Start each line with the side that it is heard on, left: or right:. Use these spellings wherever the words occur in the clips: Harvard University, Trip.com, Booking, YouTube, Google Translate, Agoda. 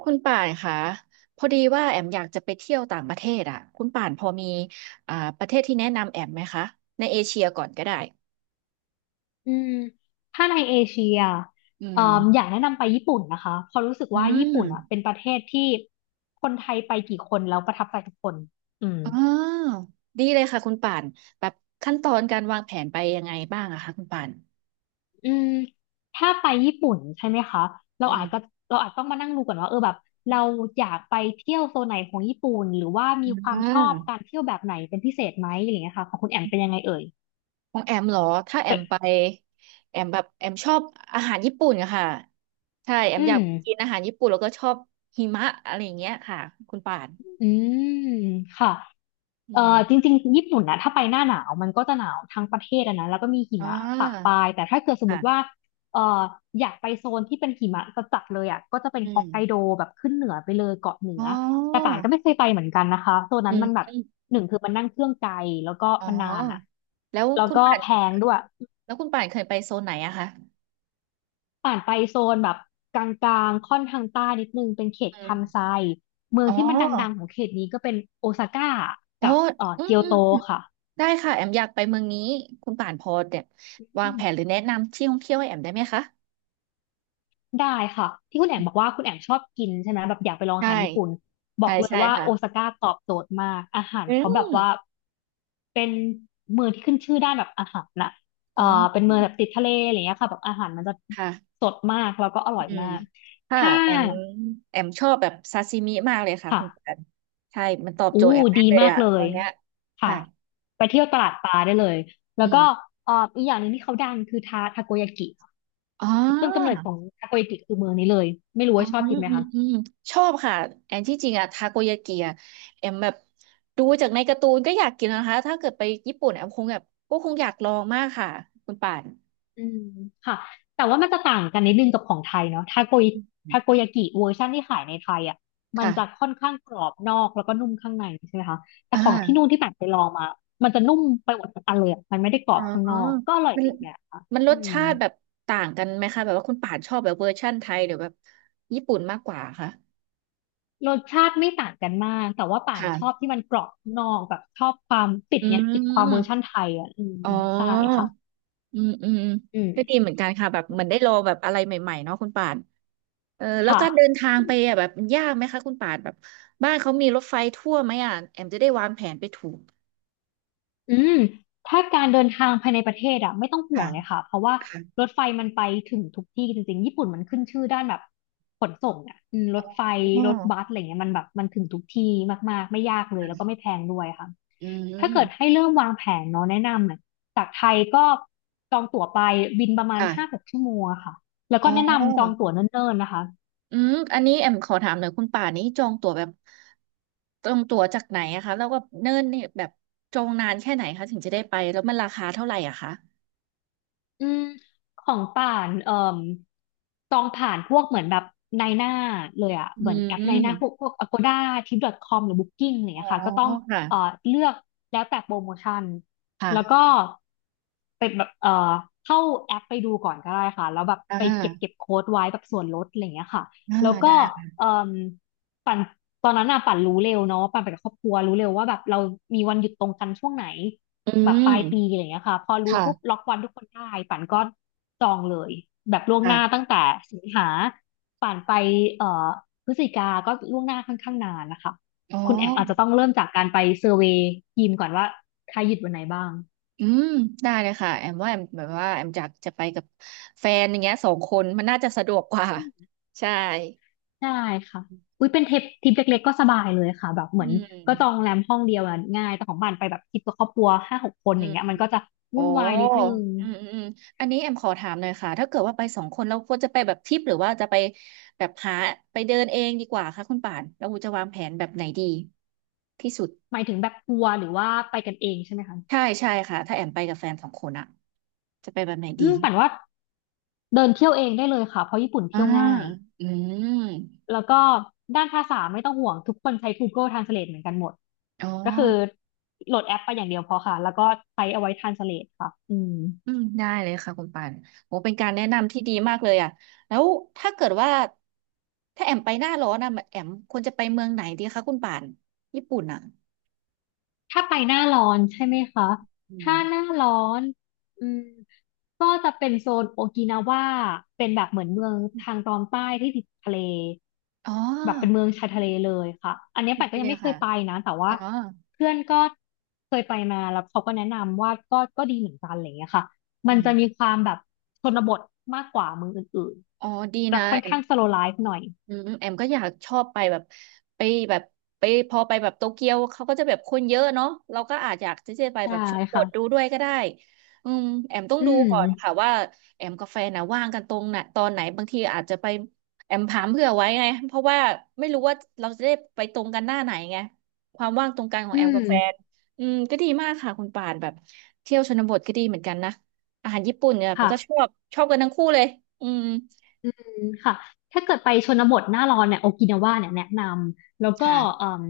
right: คุณป่านคะพอดีว่าแอมอยากจะไปเที่ยวต่างประเทศอ่ะคุณป่านพอมีประเทศที่แนะนำแอมไหมคะในเอเชียก่อนก็ได้
left: อืมถ้าในเอเชีย
right: อื
left: เอ่
right: ม
left: ออยากแนะนำไปญี่ปุ่นนะคะเพราะรู้สึก
right: อื
left: ว่าญี่
right: ม
left: ปุ่นอ่ะเป็นประเทศที่คนไทยไปกี่คนแล้วประทับใจทุกคนอืม
right: อ๋อ ดีเลยค่ะคุณป่านแบบขั้นตอนการวางแผนไปยังไงบ้างอะคะคุณป่าน
left: อืมถ้าไปญี่ปุ่นใช่ไหมคะเรา
right: อื
left: อาจก็
right: ม
left: เราอาจต้องมานั่งดูก่อนว่าเออแบบเราอยากไปเที่ยวโซนไหนของญี่ปุ่นหรือว่ามีควา
right: อ่
left: มชอบกา
right: า
left: รเที่ยวแบบไหนเป็นพิเศษไหมอะไรอย่างเงี้ยค่ะของคุณแอมเป็นยังไงเอ่ย
right: ของแอมเหรอถ้าแอมไปแอมแบบแอมชอบอาหารญี่ปุ่นอะค่ะใช่แอม
left: อื
right: อยา
left: ม
right: กกินอาหารญี่ปุ่นแล้วก็ชอบหิมะอะไรอย่างเงี้ยค่ะคุณป่าน
left: อืมค่ะ
right: อืม
left: จริงๆญี่ปุ่นนะถ้าไปหน้าหนาวมันก็จะหนาวทั้งประเทศอะนะแล้วก็มีหิ
right: อ่
left: มะปะปลา
right: า
left: ยแต่ถ้าเกิดสมมติว่า
right: ค่ะ
left: เอ่ออยากไปโซนที่เป็นหิมะจัดๆเลยอ่ะก็จะเป็น
right: อื
left: ฮอ
right: ม
left: กไกโดแบบขึ้นเหนือไปเลยเกาะเหนื
right: อ๋อ
left: อแต่ป่านก็ไม่เคยไปเหมือนกันนะคะโซน
right: อื
left: นั้น
right: ม
left: มันแบบหนึ่งคือมันนั่งเครื่องไกลแล้วก็
right: อ๋อ
left: มันนานอ่ะ
right: แล้ว
left: แล้ว
right: คุณ
left: ก็
right: ป่าน
left: แพงด้วย
right: เคยไปโซนไหนอะคะ
left: ป่านไปโซนแบบกลางๆค่อนทางใต้นิดนึงเป็นเขต
right: อื
left: คัน
right: ม
left: ไซเมือง
right: อ๋อ
left: ที่มันดังๆของเขตนี้ก็เป็นโอซาก้า
right: อ๋อ
left: กับ
right: อืม
left: เกียว
right: อืม
left: โต
right: อืม
left: ค่ะ
right: ได้ค่ะแอมอยากไปเมืองนี้คุณป่านพอเนี่ยวางแผนหรือแนะนำที่ท่องเที่ยวให้แอมได้ไหมคะ
left: ได้ค่ะที่คุณแอมบอกว่าคุณแอมชอบกินใช่ไหมแบบอยากไปลองอา
right: ใช่
left: หารญี่ปุ่นบอ
right: ใช่
left: กเลย
right: ใช่
left: ว่า
right: ค่ะ
left: โอซาก้าตอบโจทย์มากอาหาร
right: อื
left: เขาแบบ
right: ม
left: ว่าเป็นเมืองที่ขึ้นชื่อด้านแบบอาหารน่ะเอ่
right: อ๋
left: อ
right: อ
left: เป็นเมืองแบบติดทะเลอะไรเงี้ยค่ะแบบอาหารมันจะ
right: ค่ะ
left: สดมากแล้วก็อร่อย
right: อืม
left: มาก
right: ค่ะ
left: ถ้า
right: แอมชอบแบบซาซิมิมากเลยค่ะ
left: ค่ะ
right: คุณป่านใช่มันตอบ
left: อู้
right: โจทย์แอมมาก
left: ดี
right: เลย
left: มาก
right: อะ
left: เล
right: ตอ
left: ย
right: นเนี้ย
left: ค่ะ
right: ค่ะ
left: ไปเที่ยวตลาดปลาได้เลย
right: อื
left: แล้วก็
right: ม
left: อีกอย่างหนึงที่เขาดังคือทาโกยากิค่ะ
right: อ๋อ
left: ต้นกำเนิดของทาโกยากิคือเมืองนี้เลยไม่รู้
right: อื
left: ว่า
right: ม
left: ชอบ
right: อื
left: กินไหม
right: ม
left: คะ
right: อืมชอบค่ะแอนที่จริงอะทาโกยากิอะแอมแบบดูจากในการ์ตูนก็อยากกินนะคะถ้าเกิดไปญี่ปุ่นแอมคงแบบก็คงอยากลองมากค่ะคุณป่าน
left: อืมค่ะแต่ว่ามันจะต่างกันนิดนึงกับของไทยเนาะทาโกย
right: อืม
left: ทาโกยากิเวอร์ชันที่ขายในไทยอ่ะมัน
right: ค่ะ
left: จะค่อนข้างกรอบนอกแล้วก็นุ่มข้างในใช่ไหมคะแต่
right: อ
left: ของที่นู่
right: ่า
left: นที่แบบไปลองมามันจะนุ่มไปหมดทั้งอันเลยอะมันไม่ได้กรอ
right: อ๋อ
left: บข้างนอกก็อร่อย
right: มั
left: ไป
right: น
left: อีกแบบค่ะ
right: ร
left: อื
right: ส
left: ม
right: ชาติแบบต่างกันไหมคะแบบว่าคุณป่านชอบแบบเวอร์ชั่นไทยหรือแบบญี่ปุ่นมากกว่าคะ
left: รสชาติไม่ต่างกันมากแต่ว่าป่านชอบ
right: ค่ะ
left: ที่มันกรอบข้างนอกแบบชอบความติด
right: อื
left: เนี่ยติดความเวอร์ชัน
right: ม
left: ไทยอ่ะอืม
right: อ๋อ
left: ใช่ค่ะ
right: อืมอืม
left: อื
right: ก็ดี
left: ม
right: เหมือนกันค่ะแบบเหมือนได้ลองแบบอะไรใหม่ๆเนาะคุณป่าน เออแล้ว
left: ค่ะ
right: การเดินทางไปอ่ะแบบมันยากไหมคะคุณป่านแบบบ้านเขามีรถไฟทั่วไหมอ่ะแอมจะได้วางแผนไปถูก
left: อืมถ้าการเดินทางภายในประเทศอะไม่ต้องห่ว
right: ค่ะ
left: งเลยค่ะเพราะว่าร
right: ค่ะ
left: ถไฟมันไปถึงทุกที่จริงๆญี่ปุ่นมันขึ้นชื่อด้านแบบขนส่งอะรถไฟ
right: อ๋
left: รถบัส
right: อ
left: อะไรเงี้ยมันแบบมันถึงทุกที่มากๆไม่ยากเลยแล้วก็ไม่
right: ค่ะ
left: แพงด้วยค่ะ
right: อื
left: ถ้าเกิดให้
right: ม
left: เริ่มวางแผนเนาะแนะนำเนี่ยจากไทยก็จองตั๋วไปบินประมาณห้าห
right: ค่ะ
left: กชั่วโมงอะค่ะแล้ว
right: อ๋
left: ก็แนะนำจอง
right: อ
left: ตั๋วเนิ่นๆนะคะ
right: อืมอันนี้แอมขอถามหน่อยคุณป่านนี้จองตั๋วแบบจองตั๋วจากไหนอะคะแล้วก็เนิ่นเนี่ยแบบจองนานแค่ไหนคะถึงจะได้ไปแล้วมันราคาเท่าไหร่อะคะ
left: อืมของป่านจองผ่านพวกเหมือนแบบนายหน้าเลยอะเห
right: อื
left: มือนแอปนายหน้าพ
right: ม
left: วกพวก Agoda Trip.com หรือ Booking อะไรอย่าง
right: อ๋อ
left: เงี้ยค่ะก็ต้อง
right: ค่ะ
left: เอ่อเลือกแล้วแต่โปรโมชั่นแล้วก็
right: ค่ะ
left: เป็นแบบเข้าแอปไปดูก่อนก็ได้ค่ะแล้วแบบ
right: อ่า
left: ไปเก็บโค้ดไว้แบบส่วนลดอะไรอย่างเงี้ยค่ะ
right: อ่า
left: แล้วก็
right: ได้ค่ะ
left: เอ่อ ปั่นตอนนั้นน่ะปั่นรู้เร็วเนาะปั่นไปกับครอบครัวรู้เร็วว่าแบบเรามีวันหยุดตรงกันช่วงไหน
right: อื
left: แบบป
right: ม
left: ลายปีอะไรอย่างเงี้ยค่ะพอรู้
right: ค่ะ
left: ปุ๊บล็อกวันทุกคนได้ปั่นก็จองเลยแบบล่วงหน้า
right: ค่ะ
left: ตั้งแต่สิงหาปั่นไปเอ่อพฤศจิกา ก็ล่วงหน้าค่อนข้างนานนะคะ
right: อ๋อ
left: คุณแอมอาจจะต้องเริ่มจากการไปเซอร์เวย์ทีมก่อนว่าใครหยุดวันไหนบ้าง
right: อืมได้เลยค่ะแอมว่าแอมแบบว่าแอมอยากจะไปกับแฟนอย่างเงี้ยสองคนมันน่าจะสะดวกกว่า ใช่
left: ได้ค่ะ อุ้ยเป็นทริปเล็กๆก็สบายเลยค่ะแบบเห
right: อื
left: มือน
right: ม
left: ก็จองโรงแรมห้องเดียวอะง่ายแต่ของบ้านไปแบบทริปกับครอบครัวห้าหกคน
right: อื
left: อย่าง
right: ม
left: เงี้ยมันก็จะ
right: โอ้
left: วุ่นวายนิดนึง
right: อืมอืมอืมอันนี้แอมขอถามหน่อยค่ะถ้าเกิดว่าไปสองคนเราควรจะไปแบบทริปหรือว่าจะไปแบบหาไปเดินเองดีกว่าคะคุณป่านเราจะวางแผนแบบไหนดีที่สุด
left: หมายถึงแบบทัวร์หรือว่าไปกันเองใช่ไหมคะ
right: ใช่ใช่ค่ะถ้าแอมไปกับแฟนสองคนอะจะไปแบบไหนดี
left: ปั่นว่าเดินเที่ยวเองได้เลยค่ะเพราะญี่ปุ่น
right: อ่า
left: เที่ยวง่าย
right: อืม
left: แล้วก็ด้านภาษาไม่ต้องห่วงทุกคนใช้ Google Translate เหมือนกันหมด
right: อ๋อ
left: ก็คือโหลดแอปไปอย่างเดียวพอค่ะแล้วก็ใช้เอาไว้ Translate ค่ะอืม
right: อืมได้เลยค่ะคุณปานโอ้เป็นการแนะนำที่ดีมากเลยอ่ะแล้วถ้าเกิดว่าถ้าแอมไปหน้าร้อนอ่ะแอมควรจะไปเมืองไหนดีคะคุณปานญี่ปุ่นอ่ะ
left: ถ้าไปหน้าร้อนใช่ไหมคะ
right: อืม
left: ถ้าหน้าร้อนอืมก็จะเป็นโซนโอกินาวาเป็นแบบเหมือนเมืองทางตอนใต้ที่ติดทะเล
right: อ๋อ
left: แบบเป็นเมืองชายทะเลเลยค่ะอันนี้ปัดก็ยัง
right: เนี่ย
left: ไม่เค
right: ค่ะ
left: ยไปนะแต่ว่า
right: อ๋อ
left: เพื่อนก็เคยไปมาแล้วเขาก็แนะนำว่าก็ดีเหมือนกันอะไรอย่างเงี้ยค่ะมั
right: อื
left: น
right: ม
left: จะมีความแบบชนบทมากกว่าเมืองอื่น
right: อ๋อดี
left: ๆจะ
right: นะ
left: ค่อนข้างสโลว์ไลฟ์หน่อย
right: อืมแอมก็อยากชอบไปแบบไปแบบไปพอไปแบบโตเกียวเขาก็จะแบบคนเยอะเนาะเราก็อาจอยากจะไปแบ
left: ใช่
right: บชนบทดู
left: ค่ะ
right: ด้วยก็ได้อืมแอมต้อง
left: อื
right: ดู
left: ม
right: ก่อนค่ะว่าแอมกับแฟนนะว่างกันตรงไหนตอนไหนบางทีอาจจะไปแอมถามเผื่อไว้ไงเพราะว่าไม่รู้ว่าเราจะได้ไปตรงกันหน้าไหนไงความว่างตรงกันของ
left: อื
right: แอมกั
left: ม
right: บแฟนอืมก็ดีมากค่ะคุณป่านแบบเที่ยวชนบทก็ดีเหมือนกันนะอาหารญี่ปุ่นเนี่ยมัน
left: ค่ะ
right: ก็ชอบชอบกันทั้งคู่เลยอืม
left: อืมค่ะถ้าเกิดไปชนบทหน้าร้อนเนี่ยโอกินาวาเนี่ยแนะนำแล้วก็เอ่
right: ค่ะ
left: ม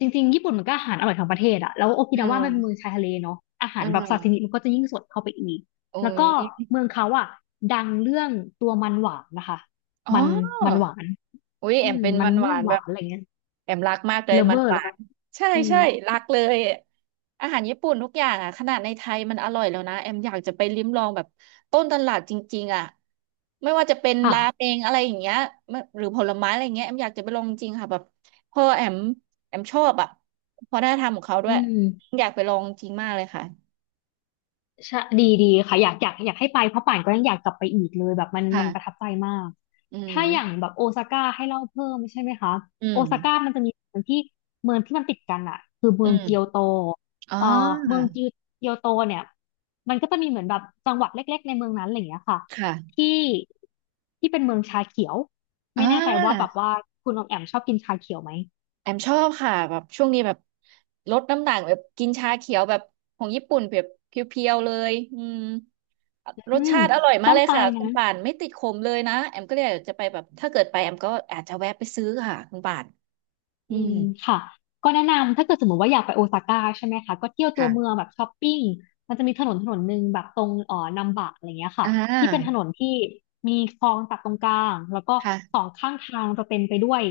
left: จริงๆญี่ปุ่นมันก็อาหารอร่อยทั้งประเทศอะแล้วโอกิ
right: อื
left: นาวามั
right: ม
left: นเป็นเมืองชายทะเลเนาะอาหา
right: เอ
left: รแบบซาซิมิ
right: อ
left: มันก็จะยิ่งสดเข้าไปอีก
right: โอ้
left: แล้ว
right: ย
left: ก็เมืองเขาอะดังเรื่องตัวมันหวานนะคะ
right: อ๋อ
left: มันมันหวาน
right: อุ้ยแอ
left: อื
right: ม
left: ม
right: เป็น
left: มัน
right: มันห
left: ม่
right: วา
left: วง
right: น
left: ห
right: แบ
left: วา
right: บ
left: นอะไรเงี้ย
right: แอมรักมากเลย
left: เล
right: มั
left: เว
right: น
left: อ
right: ห
left: ร์เหร
right: วา
left: อคะ
right: นใช่
left: อืม
right: ใช่รักเลยอาหารญี่ปุ่นทุกอย่างอ่ะขนาดในไทยมันอร่อยแล้วนะแอมอยากจะไปลิ้มลองแบบต้นตลาดจริงๆอ่ะไม่ว่าจะเป็น
left: ค่ะ
right: ราเมงอะไรอย่างเงี้ยไม่หรือผลไม้อะไรอย่างเงี้ยแอมอยากจะไปลองจริงค่ะแบบพอแอมชอบอ่ะวัฒนธรรมของเขาด้
left: อื
right: วย
left: ม
right: อยากไปลองจริงมากเลยค่ะ
left: ใช่ดีดีค่ะอยากให้ไปเพราะป่านก็ยังอยากกลับไปอีกเลยแบบมันประทั
right: ค่ะ
left: บใจมาก
right: อื
left: ถ้าอย่าง
right: ม
left: แบบโอซาก้าให้เล่าเพิ่มใช่ไหมคะ
right: อื
left: โอซาก้า
right: ม
left: มันจะมีเมืองที่มันติดกันอะคือเมื
right: อื
left: องเกียว
right: ม
left: โต
right: อ๋อ
left: เอ่อเมืองจิวเกียวโตเนี่ยมันก็จะมีเหมือนแบบจังหวัดเล็กๆในเมืองนั้นอะไรอย่างเงี้ยค่ะ
right: ค่ะ
left: ที่ที่เป็นเมืองชาเขียว
right: อ่
left: ไม่แน่ใจว่าแบบ
right: า
left: ว่าคุณออมแอมชอบกินชาเขียวไหม
right: แอมชอบค่ะแบบช่วงนี้แบบลดน้ำหนักแบบกินชาเขียวแบบของญี่ปุ่นแบบเพียวๆเลยอืมร
left: อื
right: ส
left: ม
right: ชาติอร่อยมา
left: ต้
right: ก
left: อง
right: เลย
left: ไป
right: ค่ะคุ
left: นะ
right: ณป่านไม่ติดขมเลยนะแอมก็เลยอยากจะไปแบบถ้าเกิดไปแอมก็อาจจะแวะไปซื้อค่ะคุณป่านอื
left: อื
right: ม
left: มค่ะก็แนะนำถ้าเกิดสมมติว่าอยากไปโอซาก้าใช่ไหมคะก็เที่ยวตัวเมือ
right: ค่ะ
left: งแบบช้อปปิ้งมันจะมีถนนหนึ่งแบบตรงนัมบะอะไรเงี้ย
right: อ่
left: ค่ะที่เป็นถ
right: า
left: นนที่มีคลองตัดตรงกลางแล้วก็สอ
right: ค่ะ
left: งข้างทางจะเต็มไปด้วย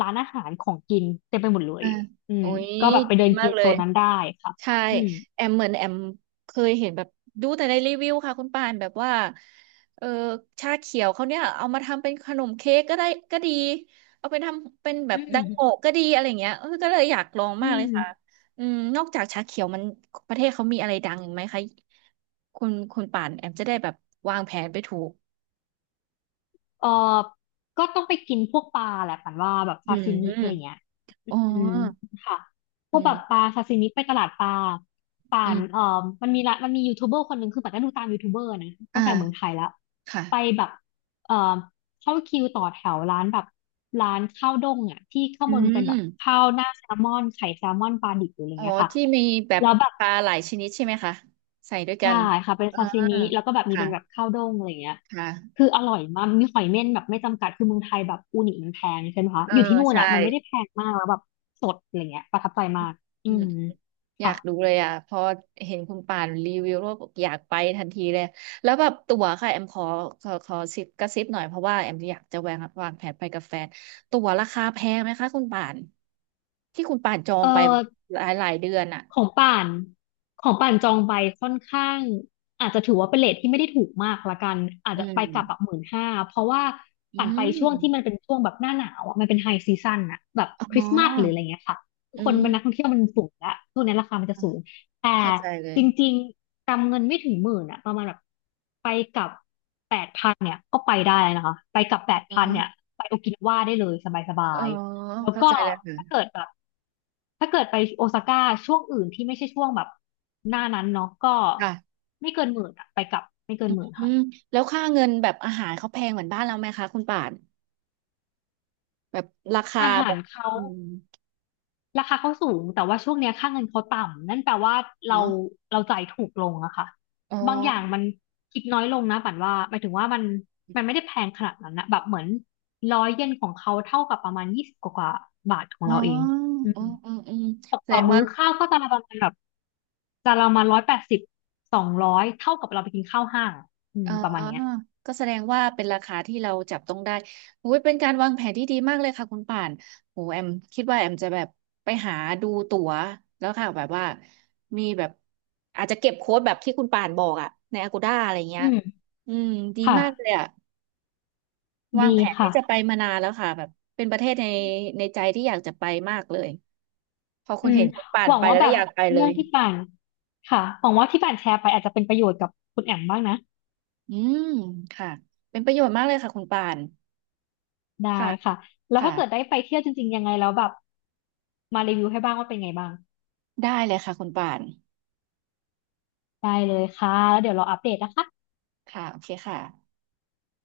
left: ร้านอาหารของกินเต็มไปหมดเล
right: อ่า
left: ยอื
right: โอ้
left: ม
right: ย
left: ก็แบบไป
right: ดี
left: เดิน
right: มา
left: กิ
right: ก
left: น
right: เล
left: โซ
right: ย
left: นนั้นได้ค่ะ
right: ใช่
left: อืม
right: แอมเหมือนแอมเคยเห็นแบบดูแต่ในรีวิวค่ะคุณปานแบบว่าเออชาเขียวเขาเนี่ยเอามาทำเป็นขนมเค้กก็ได้ก็ดีเอาไปทำเป็นแบ
left: อื
right: บดั
left: ม
right: งโงะก็ดีอะไรเงี้ยเออก็เลยอยากลอง
left: อื
right: มากเลยค่ะ
left: ม
right: อืมนอกจากชาเขียวมันประเทศเขามีอะไรดังอีกไหมคะคุณป่านแอมจะได้แบบวางแผนไปถูก
left: เออก็ต้องไปกินพวกปลาแหละฝันว่าแบบ
right: อื
left: ซาซิมิ
right: ม
left: อะไรเงี้ย
right: อ๋อ
left: อืมค่ะพว
right: อื
left: กแบบป
right: ม
left: ลาซาซิมิไปตลาดปลา
right: อื
left: เอ่อ
right: ม
left: มันมียูทูบเบอร์คนหนึ่งคือปัดก็ดูตามยูทูบเบอร์นะตั้งแต่เมืองไท
right: อ่า
left: ยแล้วไป
right: ค่ะ
left: แบบเอ่อเข้าคิวต่อแถวร้านแบบร้านข้าวด้งอ่ะที่ข้าง
right: อื
left: บนเป็นแบบ
right: ม
left: ข้าวหน้าแซลมอนไข่แซลมอนปลาดิบหรืออะไร
right: อ๋อ
left: เงี้ยค่ะ
right: ที่มีแบบ
left: แล้วแบบ
right: ปลาหลายชนิดใช่ไหมคะใส่ด้วยกั
left: ใช่
right: น
left: ค่ะเป็น
right: อ่า
left: ซาซิมิแล้วก็แบบมี
right: ค่ะ
left: เป็นแบบข้าวด้งอะไรเงี้ย
right: ค่ะ
left: คืออร่อยมากมีหอยเม่นแบบไม่จำกัดคือเมืองไทยแบบอูนิมันแพงใช่ไหมคะ
right: เออ
left: อยู่ที่นู่น
right: ใช่
left: อ่ะมันไม่ได้แพงมากแล้วแบบสดอะไรเงี้ยประทับใจมากอื
right: อืม
left: ม
right: อยา
left: ค่ะ
right: กดูเลยอ่ะพอเห็นคุณป่านรีวิวแล้วบอกอยากไปทันทีเลยแล้วแบบตั๋วค่ะแอมขอขอซิปกระซิบหน่อยเพราะว่าแอมอยากจะวางแผนไปกับแฟนตั๋วราคาแพงไหมคะคุณป่านที่คุณป่านจอ
left: เอ
right: งไป
left: อ
right: หลายหลายเดือนอ่ะ
left: ของป่านของป่านจองไปค่อนข้างอาจจะถือว่าเป็นเรทที่ไม่ได้ถูกมากละกันอาจ
right: อื
left: จะไปกลับแบบ
right: ม
left: 15,000เพราะว่า
right: อื
left: ป่านไปช่วงที่มัน
right: ม
left: เป็นช่วงแบบหน้าหนาวอะมันเป็นไฮซีซั o นอะแบบค
right: อ๋
left: ริ
right: อ
left: สต์มาสหรืออะไรเงี้ยค่ะ
right: อื
left: คน
right: ม
left: มันนักท่องเที่ยวมันสูงละช่วงนี้ราคามันจะสูงแต่
right: เข้าใจเล
left: จ
right: ย
left: ริงๆกำเงินไม่ถึงหมื่นอะประมาณแบบไปกลับแปดพันเนี่ยก็ไปได้นะคะไปกลับแปด
right: อ๋อ
left: พันเนี่ยไปโอกินาวาได้เลยส
right: อ๋
left: บา
right: อ
left: ย แล้ว
right: เข้า
left: ก็
right: ใจแล้วค่ะ
left: ถ้าเกิดแบบถ้าเกิดไปโอซาก้าช่วงอื่นที่ไม่ใช่ช่วงแบบหน้านั้นเนาะก็
right: ค่ะ
left: ไม่เกินหมื่นอะไปกลับไม่เกินหมื่น
right: อื
left: ค่ะ
right: มแล้วค่าเงินแบบอาหารเขาแพงเหมือนบ้านเราไหมคะคุณป่านแบบราคา
left: อาหา
right: แบ
left: ร
right: บ
left: เขา
right: อืม
left: ราคาเขาสูงแต่ว่าช่วงเนี้ยค่าเงินเขาต่ำนั่นแปลว่า
right: เน
left: เรา
right: อะ
left: เราจ่ายถูกลงอะค่ะ
right: อ๋อ
left: บางอย่างมันคิดน้อยลงนะปันว่าหมายถึงว่ามันไม่ได้แพงขนาดนั้นนะแบบเหมือน100 เยนของเขาเท่ากับประมาณ20กว่าๆบาทของ
right: อ๋อ
left: เราเองอื
right: อื
left: ม
right: มอืมอืม
left: ตก
right: แส
left: ต่
right: ด
left: อ
right: ง
left: มื้
right: ว่า
left: อข้าวก็จานละประมาณแบบจานละประมาณ180200เท่ากับเราไปกินข้าวห้างอะอืม
right: อ๋อ
left: ประมาณเนี้ย
right: ก็แสดงว่าเป็นราคาที่เราจับต้องได้โอ้ยเป็นการวางแผนที่ดีมากเลยค่ะคุณป่านโหแอมคิดว่าแอมจะแบบไปหาดูตั๋วแล้วค่ะแบบว่ามีแบบอาจจะเก็บโค้ดแบบที่คุณป่านบอกอะใน Agoda อะไรเงี้
left: อื
right: ย
left: ม
right: อืมดี
left: ค่ะ
right: มากเลยอะ วา
left: ดี
right: งแผนที่
left: ค่ะ
right: จะไปมานานแล้วค่ะแบบเป็นประเทศในในใจที่อยากจะไปมากเลยพอ
left: อื
right: คุณ
left: ม
right: เห็นคุณป่า
left: ห
right: น
left: วัง
right: ไป
left: ว่า
right: แล้ว
left: แบ
right: ก็
left: บ
right: อยากไปเล
left: เรื่อง
right: ย
left: ที่ป่านค่ะหวังว่าที่ป่านแชร์ไปอาจจะเป็นประโยชน์กับคุณแอมบ้างนะ
right: อืมค่ะเป็นประโยชน์มากเลยค่ะคุณป่าน
left: ได้
right: ค่ะ
left: ค่ะแล้ว
right: ค่ะ
left: ถ้าเกิดได้ไปเที่ยวจริงๆยังไงแล้วแบบมารีวิวให้บ้างว่าเป็นไงบ้าง
right: ได้เลยค่ะคุณป่าน
left: ได้เลยค่ะแล้วเดี๋ยวเราอัปเดตนะคะ
right: ค่ะโอเคค่ะ